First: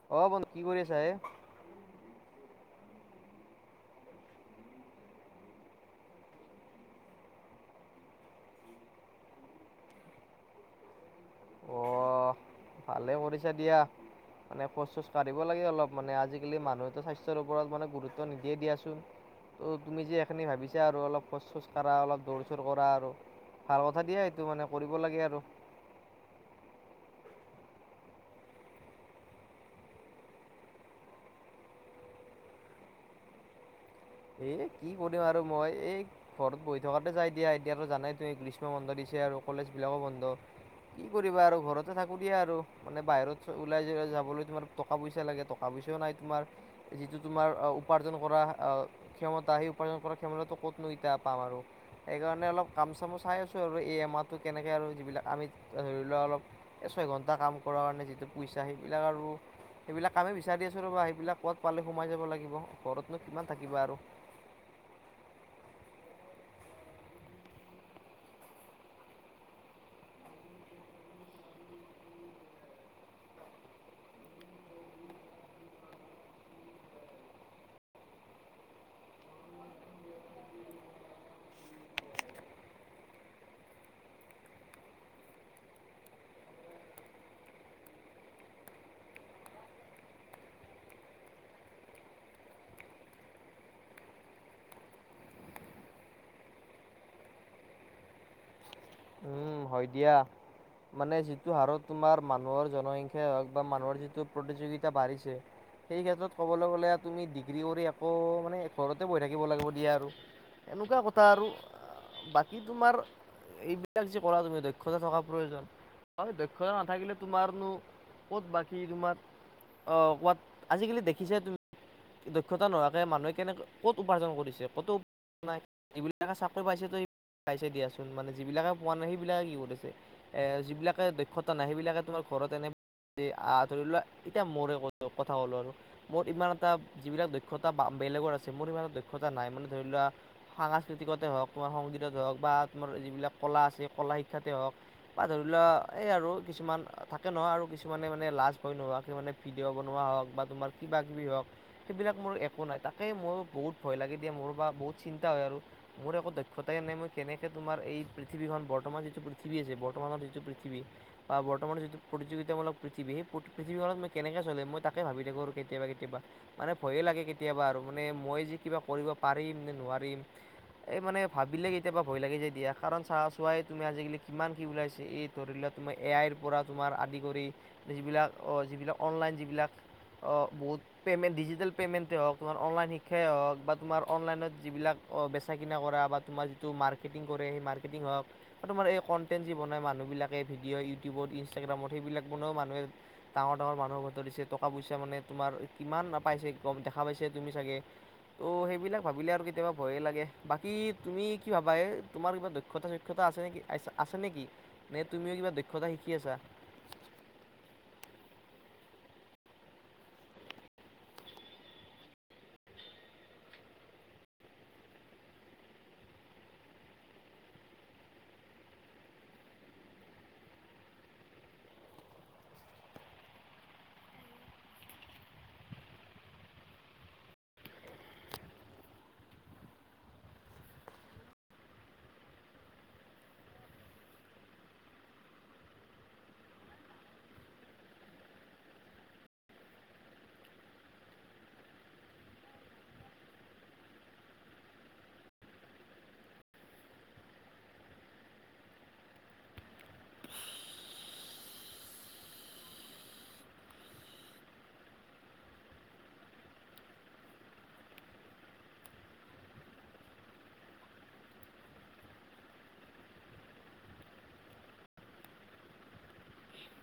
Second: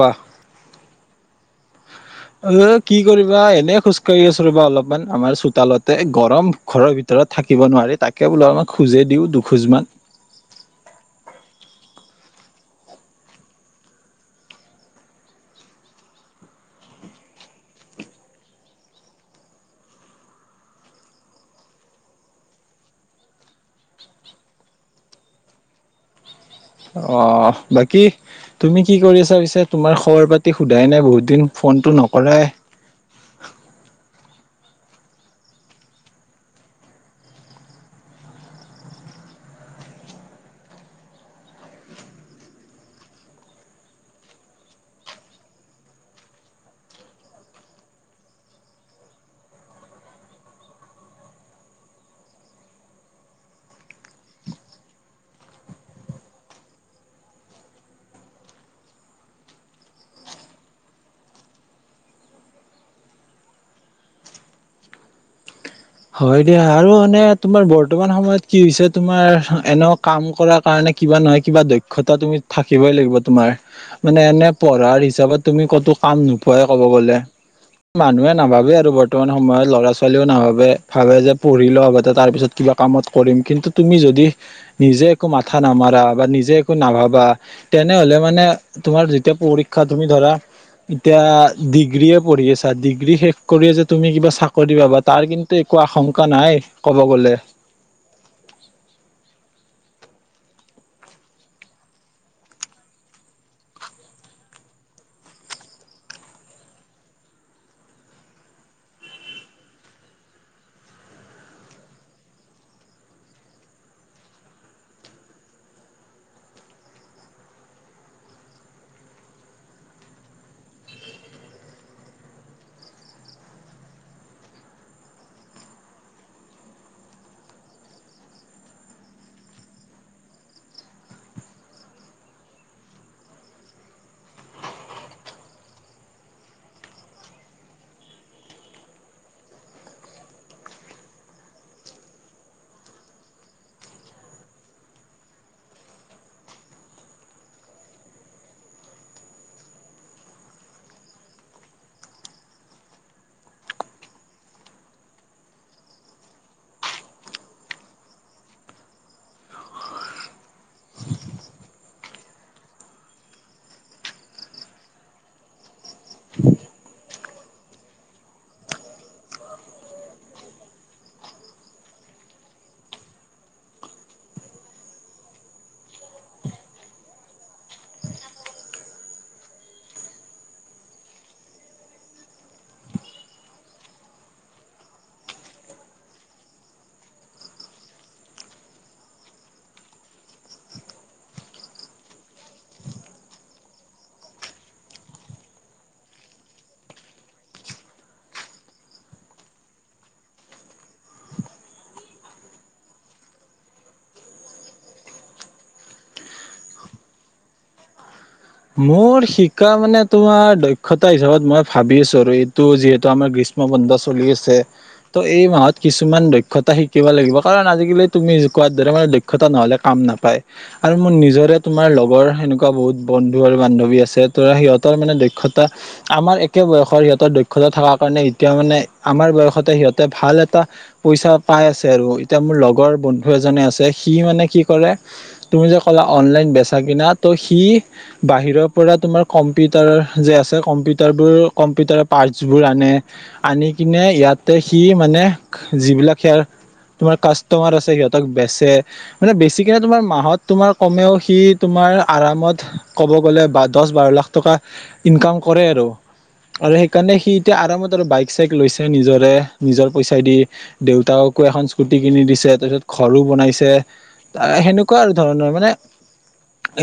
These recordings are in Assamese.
কোৱা অ বন্ধু কি কৰি আছ হে? অ কি কৰিবা এনে খোজ কঢ়ি আছো ৰবা অলপমান আমাৰ চোতালতে, এ গৰম ঘৰৰ ভিতৰত থাকিব নোৱাৰে। এ তাকে বোলো খুঁজেয়ে দিওঁ দুখোজ মান। অ ভালে কৰিছা দিয়া। মানে খোচ চোজ কাঢ়িব লাগে অলপ, মানে আজিকালি মানুহেতো স্বাস্থ্যৰ ওপৰত মানে গুৰুত্ব নিদিয়ে দিয়াচোন। ত' তুমি যে এইখিনি ভাবিছা আৰু অলপ খোচ চোচ কাঢ়া, অলপ দৌৰ চোৰ কৰা আৰু। ভাল কথা দিয়া সটো মানে কৰিব লাগে আৰু। অ বাকী তুমি কি কৰি আছা পিছে? তোমাৰ খবৰ পাতি সোধাই নাই বহুত দিন, ফোন টো নকৰাই। এ কি কৰিম আৰু মই, এই ঘৰত বৈ থকাতে যাই দিয়া, এতিয়া জানাই তুমি গ্ৰীষ্ম মণ্ডল দি। দিছে আৰু কলেজবিলাকো বন্ধ। কি কৰিবা আৰু ঘৰতে থাকো দিয়া আৰু মানে বাহিৰত ওলাই যাবলৈ তোমাৰ টকা পইচা লাগে, টকা। পইচাও নাই তোমাৰ, যিটো তোমাৰ উপাৰ্জন কৰা ক্ষমতা আহি উপাৰ্জন কৰা ক্ষমতাটো ক'তনো এতিয়া পাম আৰু, সেইকাৰণে অলপ কাম চামো চাই আছো আৰু। ই এ মাৰ টো কেনেকে আৰু যিবিলাক আমি ধৰিলোৱা অলপ এ ছইঘণ্টা কাম কৰা কাৰণে যিটো পইচা সেই। আৰু সেইবিলাক কামেই বিচাৰি আছোঁ ৰ'বা সেইবিলাক ক'ত পালে সোমাই যাব লাগিব, ঘৰতনো কিমান। থাকিবা আৰু। হয় দিয়া আৰু মানে তোমাৰ বৰ্তমান সময়ত কি হৈছে তোমাৰ এনে কাম কৰাৰ কাৰণে। কিবা নহয় কিবা দক্ষতা তুমি থাকিবই লাগিব তোমাৰ, মানে এনে পঢ়াৰ হিচাপত তুমি কটো। কাম নোপোৱাই ক'ব গ'লে, মানুহে নাভাবে আৰু বৰ্তমান সময়ত ল'ৰা ছোৱালীও নাভাবে। ভাবে যে পঢ়ি লোৱাগতে তাৰ পিছত কিবা কামত কৰিম, কিন্তু তুমি যদি নিজে একো মাথা নামা। মাৰা বা নিজে একো নাভাবা তেনেহলে মানে তোমাৰ যেতিয়া পৰীক্ষা তুমি ধৰা। এতিয়া ডিগ্ৰে পঢ়ি আছা, ডিগ্ৰী শেষ কৰিয়ে যে তুমি কিবা চাকৰি পাবা, তাৰ কিন্তু। একো আশংকা নাই ক'ব গলে। উ হয় দিয়া। মানে যিটো হাৰত তোমাৰ মানুহৰ জনসংখ্যা হওক বা মানুহৰ যিটো প্ৰতিযোগিতা বাঢ়িছে সেই ক্ষেত্ৰত ক'বলৈ গ'লে তুমি ডিগ্ৰী কৰি আকৌ মানে, ঘৰতে বহি থাকিব লাগিব দিয়া আৰু। এনেকোৱা কথা আৰু বাকী তোমাৰ এইবিলাক যে পৰা তুমি দক্ষতা থকা প্ৰয়োজন। হয় দক্ষতা নাথাকিলে তোমাৰ নো ক'ত বাকী তোমাৰ অ কোৱাত, আজিকালি দেখিছে তুমি দক্ষতা নোহোৱাকে মানুহে কেনেকে ক'ত উপাৰ্জন কৰিছে ক'তো নাই এইবিলাকে চাকৰি পাইছে তো পাইছে দিয়াচোন মানে যিবিলাকে পোৱা নাই সেইবিলাকে কি কৰিছে, এ যিবিলাকে দক্ষতা নাই সেইবিলাকে তোমাৰ ঘৰত এনে আঁ ধৰি লোৱা এতিয়া মোৰে কথা কলোঁ আৰু মোৰ ইমান তাপ যিবিলাক দক্ষতা বা বেলেগৰ আছিল, মোৰ ইমান দক্ষতা নাই মানে, ধৰি লোৱা সাংস্কৃতিকতে হওক বা সংগীতত হওক বা তোমাৰ যিবিলাক কলা আছে কলা শিক্ষাতে হওক বা ধৰি লোৱা এই আৰু কিছু মান থাকে নহয় আৰু কিছুমানে মানে লাজ ভয় নোহোৱাকে মানে ভিডিঅ' বনোৱা হওক বা তোমাৰ কিবা কিবি হওক সেইবিলাক মোৰ একো নাই তাকেই মোৰ বহুত ভয় লাগি দিয়ে মোৰ বা বহুত চিন্তা হয় আৰু মোৰ একো দ ক্ষতাই নাই মই কেনেকৈ তোমাৰ এই পৃথিৱীখন বৰ্তমানৰ যিটো পৃথিৱী আছে বৰ্তমানৰ যিটো পৃথিৱী বা বৰ্তমান যিটো প্ৰতিযোগিতামলক পৃথিৱী সেই পৃথিৱীখনত মই কেনেকৈ চলে মই তাকে ভাবি থাকো কেতিয়াবা কেতিয়াবা মানে ভয়ে লাগে কেতিয়াবা আৰু মানে মই যে কিবা কৰিব পাৰিম নে নোৱাৰিম। এই মানে ভাবিলে কেতিয়াবা ভয় লাগি যায় দিয়া কাৰণ চাহ চোৱাই তুমি আজিকালি কিমান কি ওলাইছে এই ধৰি লোৱা। তোমাৰ এ আইৰ পৰা তোমাৰ আদি কৰি যিবিলাক যিবিলাক অনলাইন যিবিলাক অ বহুত পে'মেণ্ট ডিজিটেল পে'মেণ্টেই হওক তোমাৰ অনলাইন শিক্ষাই হওক বা তোমাৰ অনলাইনত যিবিলাক বেচা কিনা কৰা। বা তোমাৰ যিটো মাৰ্কেটিং কৰে সেই মাৰ্কেটিং হওক বা তোমাৰ এই কনটেণ্ট যে বনাই মানুহ বিলাকে ভিডিও ইউটিউবত ইনষ্টাগ্ৰামত সেইবিলাকা বনাইও মানুহে ডাঙৰ ডাঙৰ মানুহক ঘতৰিছে টকা পইচ মানে তোমাৰ কিমান নাপাইছে কম দেখা পাইছে তুমি চাগে ত' সেইবিলাক ভাবিলে আৰু কেতিয়াবা ভয়ে লাগে বাকী। কি তুমি কি ভাবা এ তোমাৰ কিবা দক্ষতা সক্ষ্তা আছে নেকি আছে নেকি নে তুমিও কিবা দক্ষ তা শিকি আছা। [unintelligible] মোৰ শিকা মানে তোমাৰ দক্ষতা হিচাপত মই ভাবি আছো আৰু এইটো যিহেতু আমাৰ গ্ৰীষ্ম বন্ধ চলি আছে ত' এই মাহত কিছুমান দক্ষতা শিকিব লাগিব কাৰণ আজিকালি তুমি কোৱাৰ দৰে মে দক্ষতা নহলে কাম নাপায় আৰু মোৰ নিজৰে তোমাৰ লগৰ সেনেকোৱা বহুত বন্ধু আৰু বান্ধৱী আছে তো সিহঁতৰ মানে দক্ষতা আমাৰ একে বয়সৰ সিহঁতৰ দক্ষতা থকা কা ৰণে মানে এতিয়া মানে আমাৰ বয়সতে সিহঁতে ভাল এটা পইচা পাই আছে আৰু এতিয়া মোৰ লগৰ বন্ধু এজনে আছে সি মানে কি কৰে তুমি যে ক'লা অনলাইন বেচা কিনা ত' সি বাহিৰৰ পৰা তোমাৰ কম্পিউটাৰ যে আছে কম্পিউটাৰ বোৰ কম্পিউটাৰৰ পাৰ্টছ বোৰ আনে। আনি কিনে ইয়াতে সি মানে যিবিলাক সেয়াৰ তোমাৰ কাষ্টমাৰ আছে সিহঁতক বেচে মানে বেচিকনে তোমাৰ মাহত তোমাৰ কমেও সি তোমাৰ তোমাৰ আৰামত কব গলে দচ বাৰ লাখ টকা ইনকাম কৰে আৰু আৰু সেইকাৰণে সি এতিয়া আৰামত আৰু বাইক চাইক লৈছে নিজৰে নিজৰ পইচা দি দেউতাক কো এখন স্কুটি কিনি দিছে তাৰপিছত ঘৰো বনাইছে সেনেকোৱা আৰু ধৰণৰ মানে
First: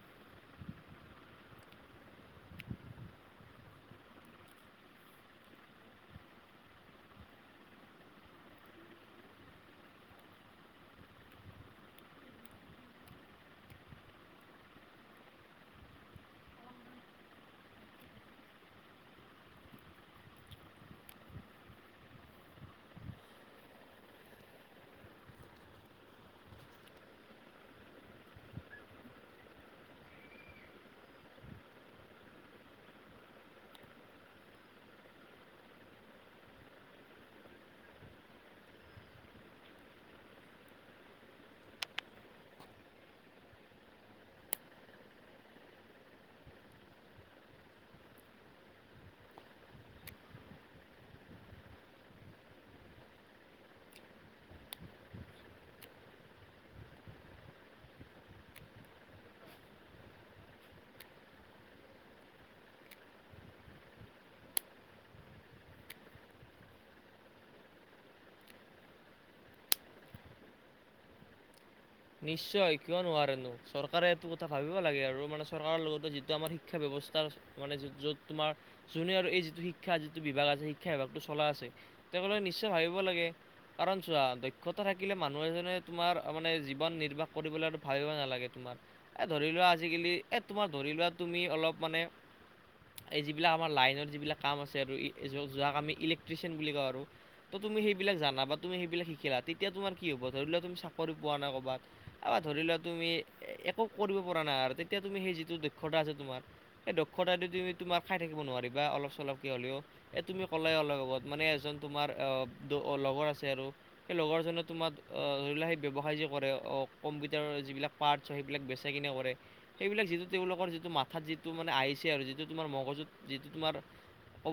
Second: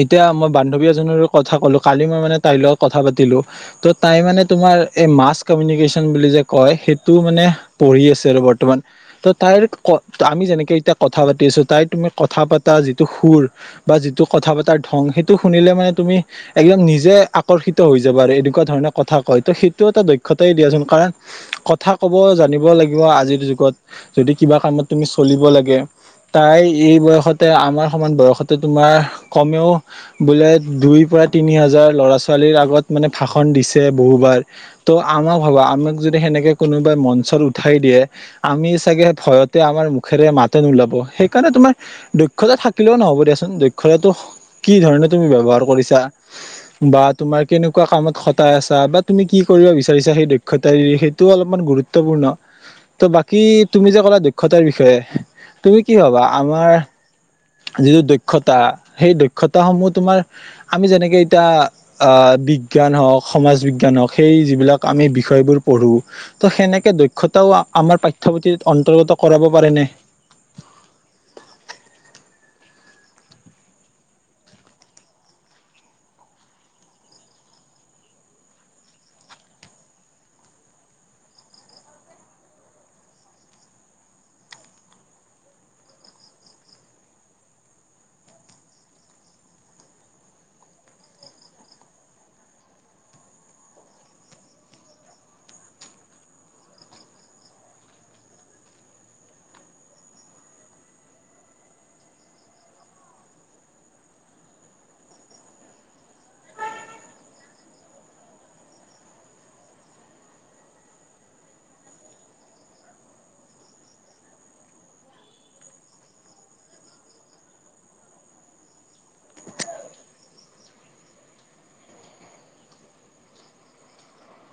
এতিয়া মই বান্ধৱী আ জনেৰো কথা কলো কালি মই মানে তাইৰ লগত কথা পাতি লো তাই মানে তোমাৰ এ মাছকমিনিকেচন বুলি যে কয় সেইটো মানে পঢ়ি আছে আৰু বৰ্তমান ত তাই আমি যেনেকে এতিয়া কথা পাতি আছো তাই তুমি কথা পতা যিটো সুৰ বা যিটো কথা পতাৰ ধং সেইটো শুনিলে মানে তুমি একদম নিজে আকৰ্ষিত হৈ যাবা আৰু এনেকোৱা ধৰণে কথা কয় ত সেইটো এটা দক্ষতাই দিয়াচোন। কাৰণ কথা ক'ব জানিব লাগিব আজিৰ যুগত যদি কিবা কামত তুমি চলিব লাগে। তাই এই বয়সতে আমাৰ সমান বয়সতে তোমাৰ কমেও বোলে দুই পৰা তিনি হাজাৰ ল'ৰা ছোৱালীৰ আগত মানে ভাষন দিছে বহুবাৰ ত' আমাৰ ভাবা আমাক যদি সেনেকে কোনোবাই মঞ্চত উঠাই দিয়ে আমি চাগে ভয়তে আমাৰ মুখেৰে মাতে নোলাব সেইকাৰণে তোমাৰ দক্ষতা থাকিলেও নহ'ব দিয়া চোন দক্ষতাটো তুমি কি ধৰণে তুমি লবা কৰিছা বা তোমাৰ কেনেকুৱা কামত খটাই আছা বা তুমি কি কৰিব বিচাৰিছা সেই দক্ষত সেইটোও অলপমান গুৰুত্বপূৰ্ণ। ত' বাকী তুমি যে ক'লা দক্ষতাৰ বিষয়ে তুমি কি ভবা? আমাৰ যিটো দক্ষতা সেই দক্ষতাসমূহ তোমাৰ আমি যেনেকে এতিয়া আহ বিজ্ঞান হওঁক সমাজ বিজ্ঞান হওঁক সেই যিবিলাক আমি বিষয়বোৰ পঢ়ো ত' সেনেকে দক্ষতা। আমাৰ পাঠ্যপুথিত অন্তৰ্গত কৰাব পাৰেনে? নিশ্চয় কিয় নোৱাৰেনো চৰকাৰে এইটো কথা ভাবিব লাগে আৰু মানে চৰকাৰৰ লগতে যিটো আমাৰ শিক্ষা ব্যৱস্থা স্থ মানে য'ত তোমাৰ যোনে আৰু এই যিটো শিক্ষা যিটো বিভাগ আছে শিক্ষা বিভাগটো চলা আছে তেওঁলোক নিশ্চয় ভাবিব লাগে। কাৰণ চোৱা দক্ষতা থাকিলে মানুহ এজনে তোমাৰ মানে জীৱন নিৰ্বাহ কৰিবলৈতো ভাবিবই নালাগে তোমাৰ, এই ধৰি লোৱা আজিকালি এই তোমাৰ ধৰি লোৱা তুমি অলপ মানে এই যিবিলাক আমাৰ লাইনৰ যিবিলাক কাম আছে আৰু যাক আমি ইলেক্ট্ৰিচিয়ান বুলি কওঁ আৰু। ত তুমি সেইবিলাক জান বা তুমি সেইবিলাক শিকিলা তেতিয়া তোমাৰ কি হব ধৰি লোৱা তুমি চৰি পোৱা নাই কব। ধৰি লোৱা তুমি একো কৰিব পৰা নাই আৰু তেতিয়া তুমি সেই যিটো দক্ষতা আছে তোমাৰ এই দক্ষতাটো তুমি তোমাক খাই থাকিব নোৱাৰিবা অলপ চলপ কে হ'লেও এ' তুমি কলাই অলপ আগত মানে যিজন তোমাৰ এ দ লগৰ আছে আৰু সেই লগৰজনে তোমাৰ অহ ধৰি লোৱা সেই ব্যৱসায় যি কৰে অহ, কম্পিউটাৰৰ যিবিলাক পাৰ্টছ হয় সেইবিলাক বেচা- কিনা কৰে সেইবিলাক যিটো তেওঁলোকৰ যিটো মাথাত যিটো মানে আহিছে আৰু যিটো তোমাৰ মগজুত যিটো তোমাৰ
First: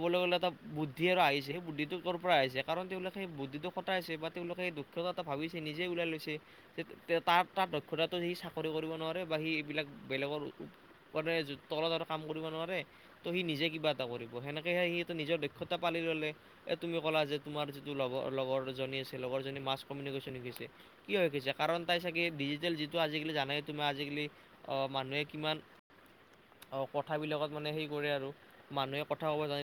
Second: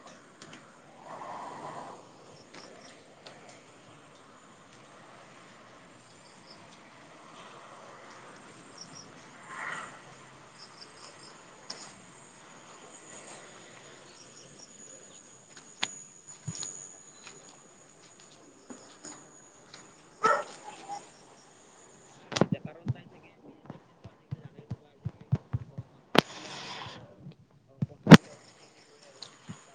ক'বলৈ গ'লে এটা বুদ্ধি আৰু আহিছে সেই বুদ্ধিটো কৰ পৰা আহিছে কাৰণ তেওঁলোকে সেই বুদ্ধিটো খটাইছে বা তেওঁলোকে দুক্ষতা এটা ভাবিছে নিজে ওলাই লৈছে। তে তাৰ - তাৰ দক্ষতাটো সি চাকৰি কৰিব নোৱাৰে বা সি এইবিলাক বেলেগৰ [unintelligible] তলত আৰু কাম কৰিব নোৱাৰে ত' সি নিজে কিবা এটা কৰিব। সেনেকেহে সিটো নিজৰ দক্ষতা পালে এ 'তুমি ক'লা যে তোমাৰ যিটো লগৰ লগৰ জনী আছে লগৰ জনী মাছকমিউনিকেচন শিকিছে কি হৈ গৈছা কাৰণ তাই চাগে ডিজিটেল যিটো আজিকালি জানাই তোমাৰ আজিকালি অহ মানুহে কিমান অ', কথাবিলাকত মানে সেই কৰে আৰু মানুহে কথা ক'ব জানে।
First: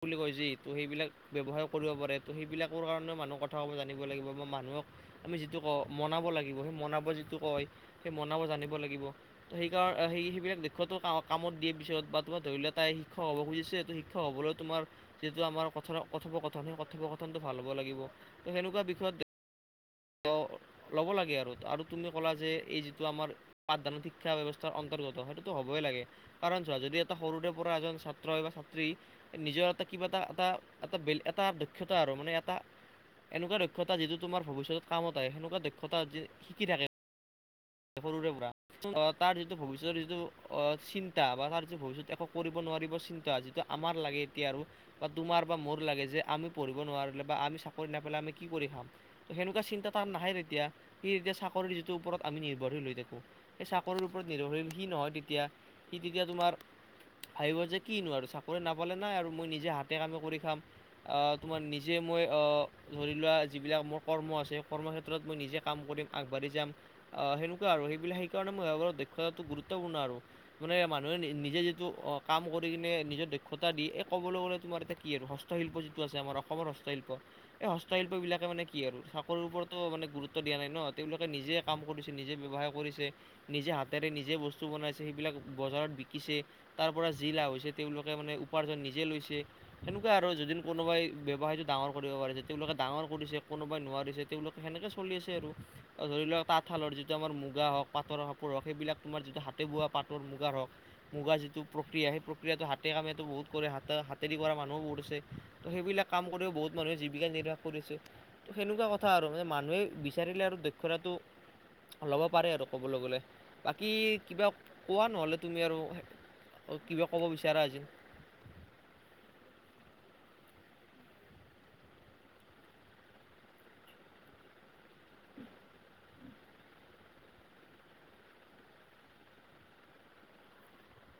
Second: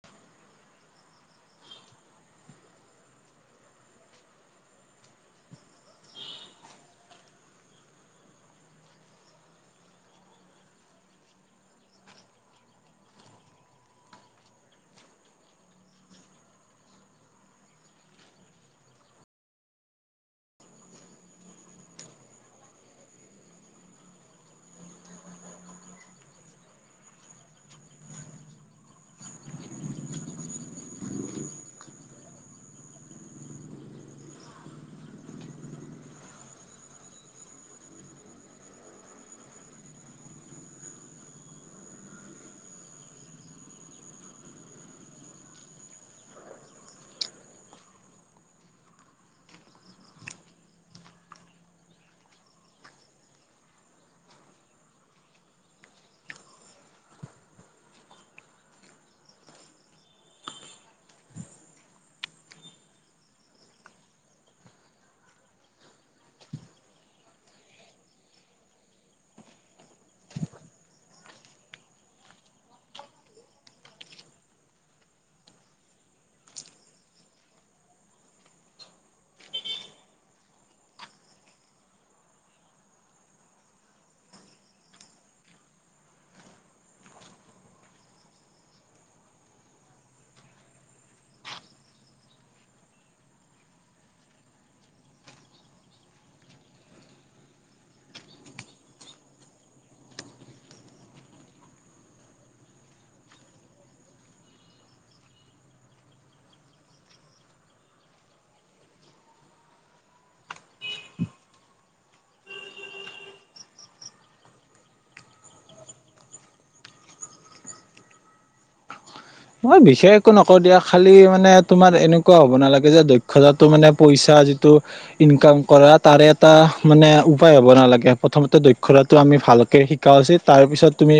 বুলি কয় যি ত' সেইবিলাক ব্যৱসায় কৰিব পাৰে ত' সেইবিলাকৰ কাৰণেও মানুহ কথা কব জানিব লাগিব বা মানুহ আমি যিটো কও মনাব লাগিব সেই মনাব যিটো কয় সেই মনাব জানিব লাগিব ত' সেই -সেইবিলাক দক্ষতো কামত দিয়ে পিছত বা তোমাৰ ধৰি লোৱা তাই শিক্ষক হ'ব খুজিছে সেইটো শিক্ষক হবলৈ তোমাৰ যিটো আমাৰ কথৰ -কথোপকথন সেই কথোপকথনটো ভাল হ'ব লাগিব ত' সেনেকুৱা বিষয়ত ল'ব লাগে আৰু আৰু তুমি ক'লা যে এই যিটো আমাৰ পাঠদানত শিক্ষা ব্যৱস্থাৰ অন্ত সেইটোতো হ'বই লাগে কাৰণ চোৱা যদি এটা সৰুৰে পৰা এজন ছাত্ৰ হয় বা ছাত্ৰী নিজৰ এটা কিবা এটা এটা -এটা বেল এটা দক্ষতা আৰু মানে এটা এনেকুৱা দক্ষতা যিটো তোমাৰ ভৱিষ্যত কামত আহে সেনেকুৱা দক্ষতা আজি শিকি থাকে। সৰুৰে পৰা তাৰ যিটো ভৱিষ্যতৰ যিটো অ' চিন্তা বা তাৰ যিটো ভৱিষ্যত একো কৰিব নোৱাৰিব চিন্তা যিটো আমাৰ লাগে এতিয়া আৰু বা তোমাৰ বা মোৰ লাগে যে আমি পঢ়িব নোৱাৰিলোঁ বা আমি চা চাকৰি নাপেলাই আমি কি কৰি খাম সেনেুকু ৱা চিন্তা তাৰ নাহে সি তেতিয়া সি তেতিয়া চাকৰিৰ যিটো ওপৰত আমি নিৰ্ভৰশীল হৈ থাকোঁ সেই চাকৰিৰ ওপৰত নিৰ্ভৰশীল সি নহয় তেতিয়া সি তেতিয়া তোমাৰ ভাবিব যে কিনো আৰু চাকৰি নাপালে নাই আৰু মই নিজে হাতে- কামে কৰি খাম আহ তোমাৰ নিজে মই ধৰি লোৱা যিবিলাক মোৰ কৰ্ম আছে কৰ্মক্ষেত্ৰত মই নিজে কাম কৰিম আগবাঢ়ি যাম। আহ, সেনেকুৱা আৰু সেইবিলাক সেইকাৰণে মই দক্ষতাটো গুৰুত্বপূৰ্ণ আৰু মানে মানুহে নিজে যিটো অহ, কাম কৰি কিনে নিজৰ দক্ষতা দি এই ক'বলৈ গ'লে তোমাৰ এতিয়া কি আৰু হস্তশিল্প যিটো আছে আমাৰ অসমৰ হস্তশিল্প এই হস্তশিল্প বিলাকে মানে কি আৰু চাকৰিৰ ওপৰতো মানে গুৰুত্ব দিয়া নাই ন' তেওঁলোকে নিজে কাম কৰিছে নিজে ব্যৱসায় কৰিছে নিজে হাতেৰে নিজে বস্তু বনাইছে সেইবিলাক বজাৰত বিকিছে তাৰ পৰা যি লাভ হৈছে তেওঁলোকে মানে উপাৰ্জন নিজে লৈছে তেনেকুৱা আৰু যদি কোনোবাই ব্যৱসায় ডাঙৰ কৰিব পাৰিছে তেওঁলোকে ডাঙৰ কৰিছে কোনোবাই নোৱাৰিছে তেওঁলোকে সেনেকে চলি আছে আৰু অহ ধৰি লোৱা তাঁতশালৰ যিটো আমাৰ মুগা হওক পাটৰ কাপোৰ হওক সেইবিলাক তোমাৰ যিটো হাতে বোৱা পাটৰ মুগাৰ হওক মুগা য যিটো প্ৰক্ৰিয়া সেই প্ৰক্ৰিয়াটো হাতে কামে বহুত কৰে হাত- হাতেদি কৰা মানুহো বহুত আছে ত' সেইবিলাক কাম কৰি বহুত মানুহে জীৱিকা নিৰ্বাহ কৰিছে ত' সেনেকুৱা কথা আৰু মানে মানুহে বিচাৰিলে আৰু দক্ষতাটো [inaudible] ল'ব পাৰে আৰু ক'বলৈ গ'লে বাকী কিবা কোৱা নহ'লে তুমি আৰু? অ কিবা ক'ব বিচাৰা আজি [unintelligible] মই বিশেষ একো নকওঁ দিয়া খালি মানে তোমাৰ এনেকুৱা হ'ব নালাগে যে দক্ষতাটো মানে পইচা বা যিটো ইনকাম কৰা তাৰ এটা উপাই হব নালাগে প্ৰথমতে দক্ষতাতো আমি ভালকে শিকা উচিত তাৰ পিছত তুমি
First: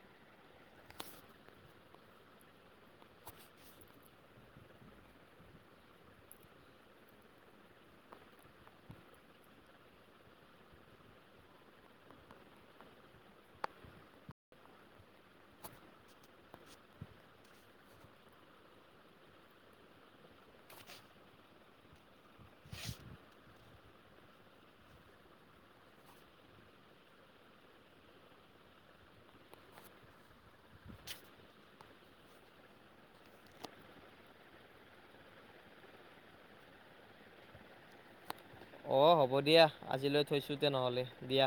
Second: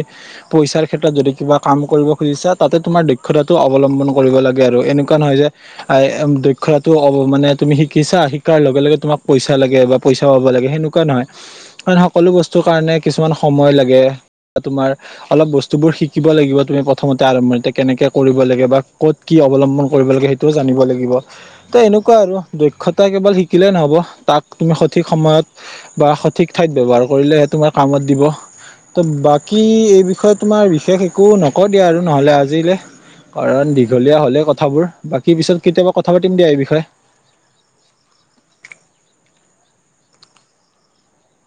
পইচাৰ ক্ষেত্ৰত যদি কিবা কাম কৰিব খুজিছা তাতে তোমাৰ দক্ষতাটো অৱলম্বন কৰিব লাগে আৰু এনেকুৱা নহয় যে আহ দক্ষতাটো অব মানে তুমি শিকিাছা শিকাৰ লগে -লগে তোমাক পইচা লাগে বা পইচা পাব লাগে সেনেকুৱা নহয় কাৰণ সকলো বস্তু কাৰণে কিছুমান সময় লাগে তোমাৰ অলপ বস্তু বোৰ শিকিব লাগিব তুমি প্ৰথমতে আৰম্ভণিতে কেনেকে কৰিব লাগে বা ক'ত কি অৱলম্বন কৰিব লাগে সেইটোও জানিব লাগিব ত' এনেকুৱাই আৰু দক্ষ ক্ষতা কেৱল শিকিলে নহ'ব তাক তুমি সঠিক সময়ত বা সঠিক ঠাইত ব্যৱহাৰ কৰিলেহে তোমাক কামত দিব ত' বাকী এই বিষয়ে তোমাৰ বিশেষ একো নক দিয়া আৰু নহ'লে আজি আজিলে। কাৰণ দীঘলীয়া হলে কথাবোৰ বাকী পিছত কেতিয়াবা কথা পাতিম দিয়া এই বিষয়ে। [unintelligible] অ হ'ব দিয়া আজিলৈ থৈছো তে নহ'লে দিয়া।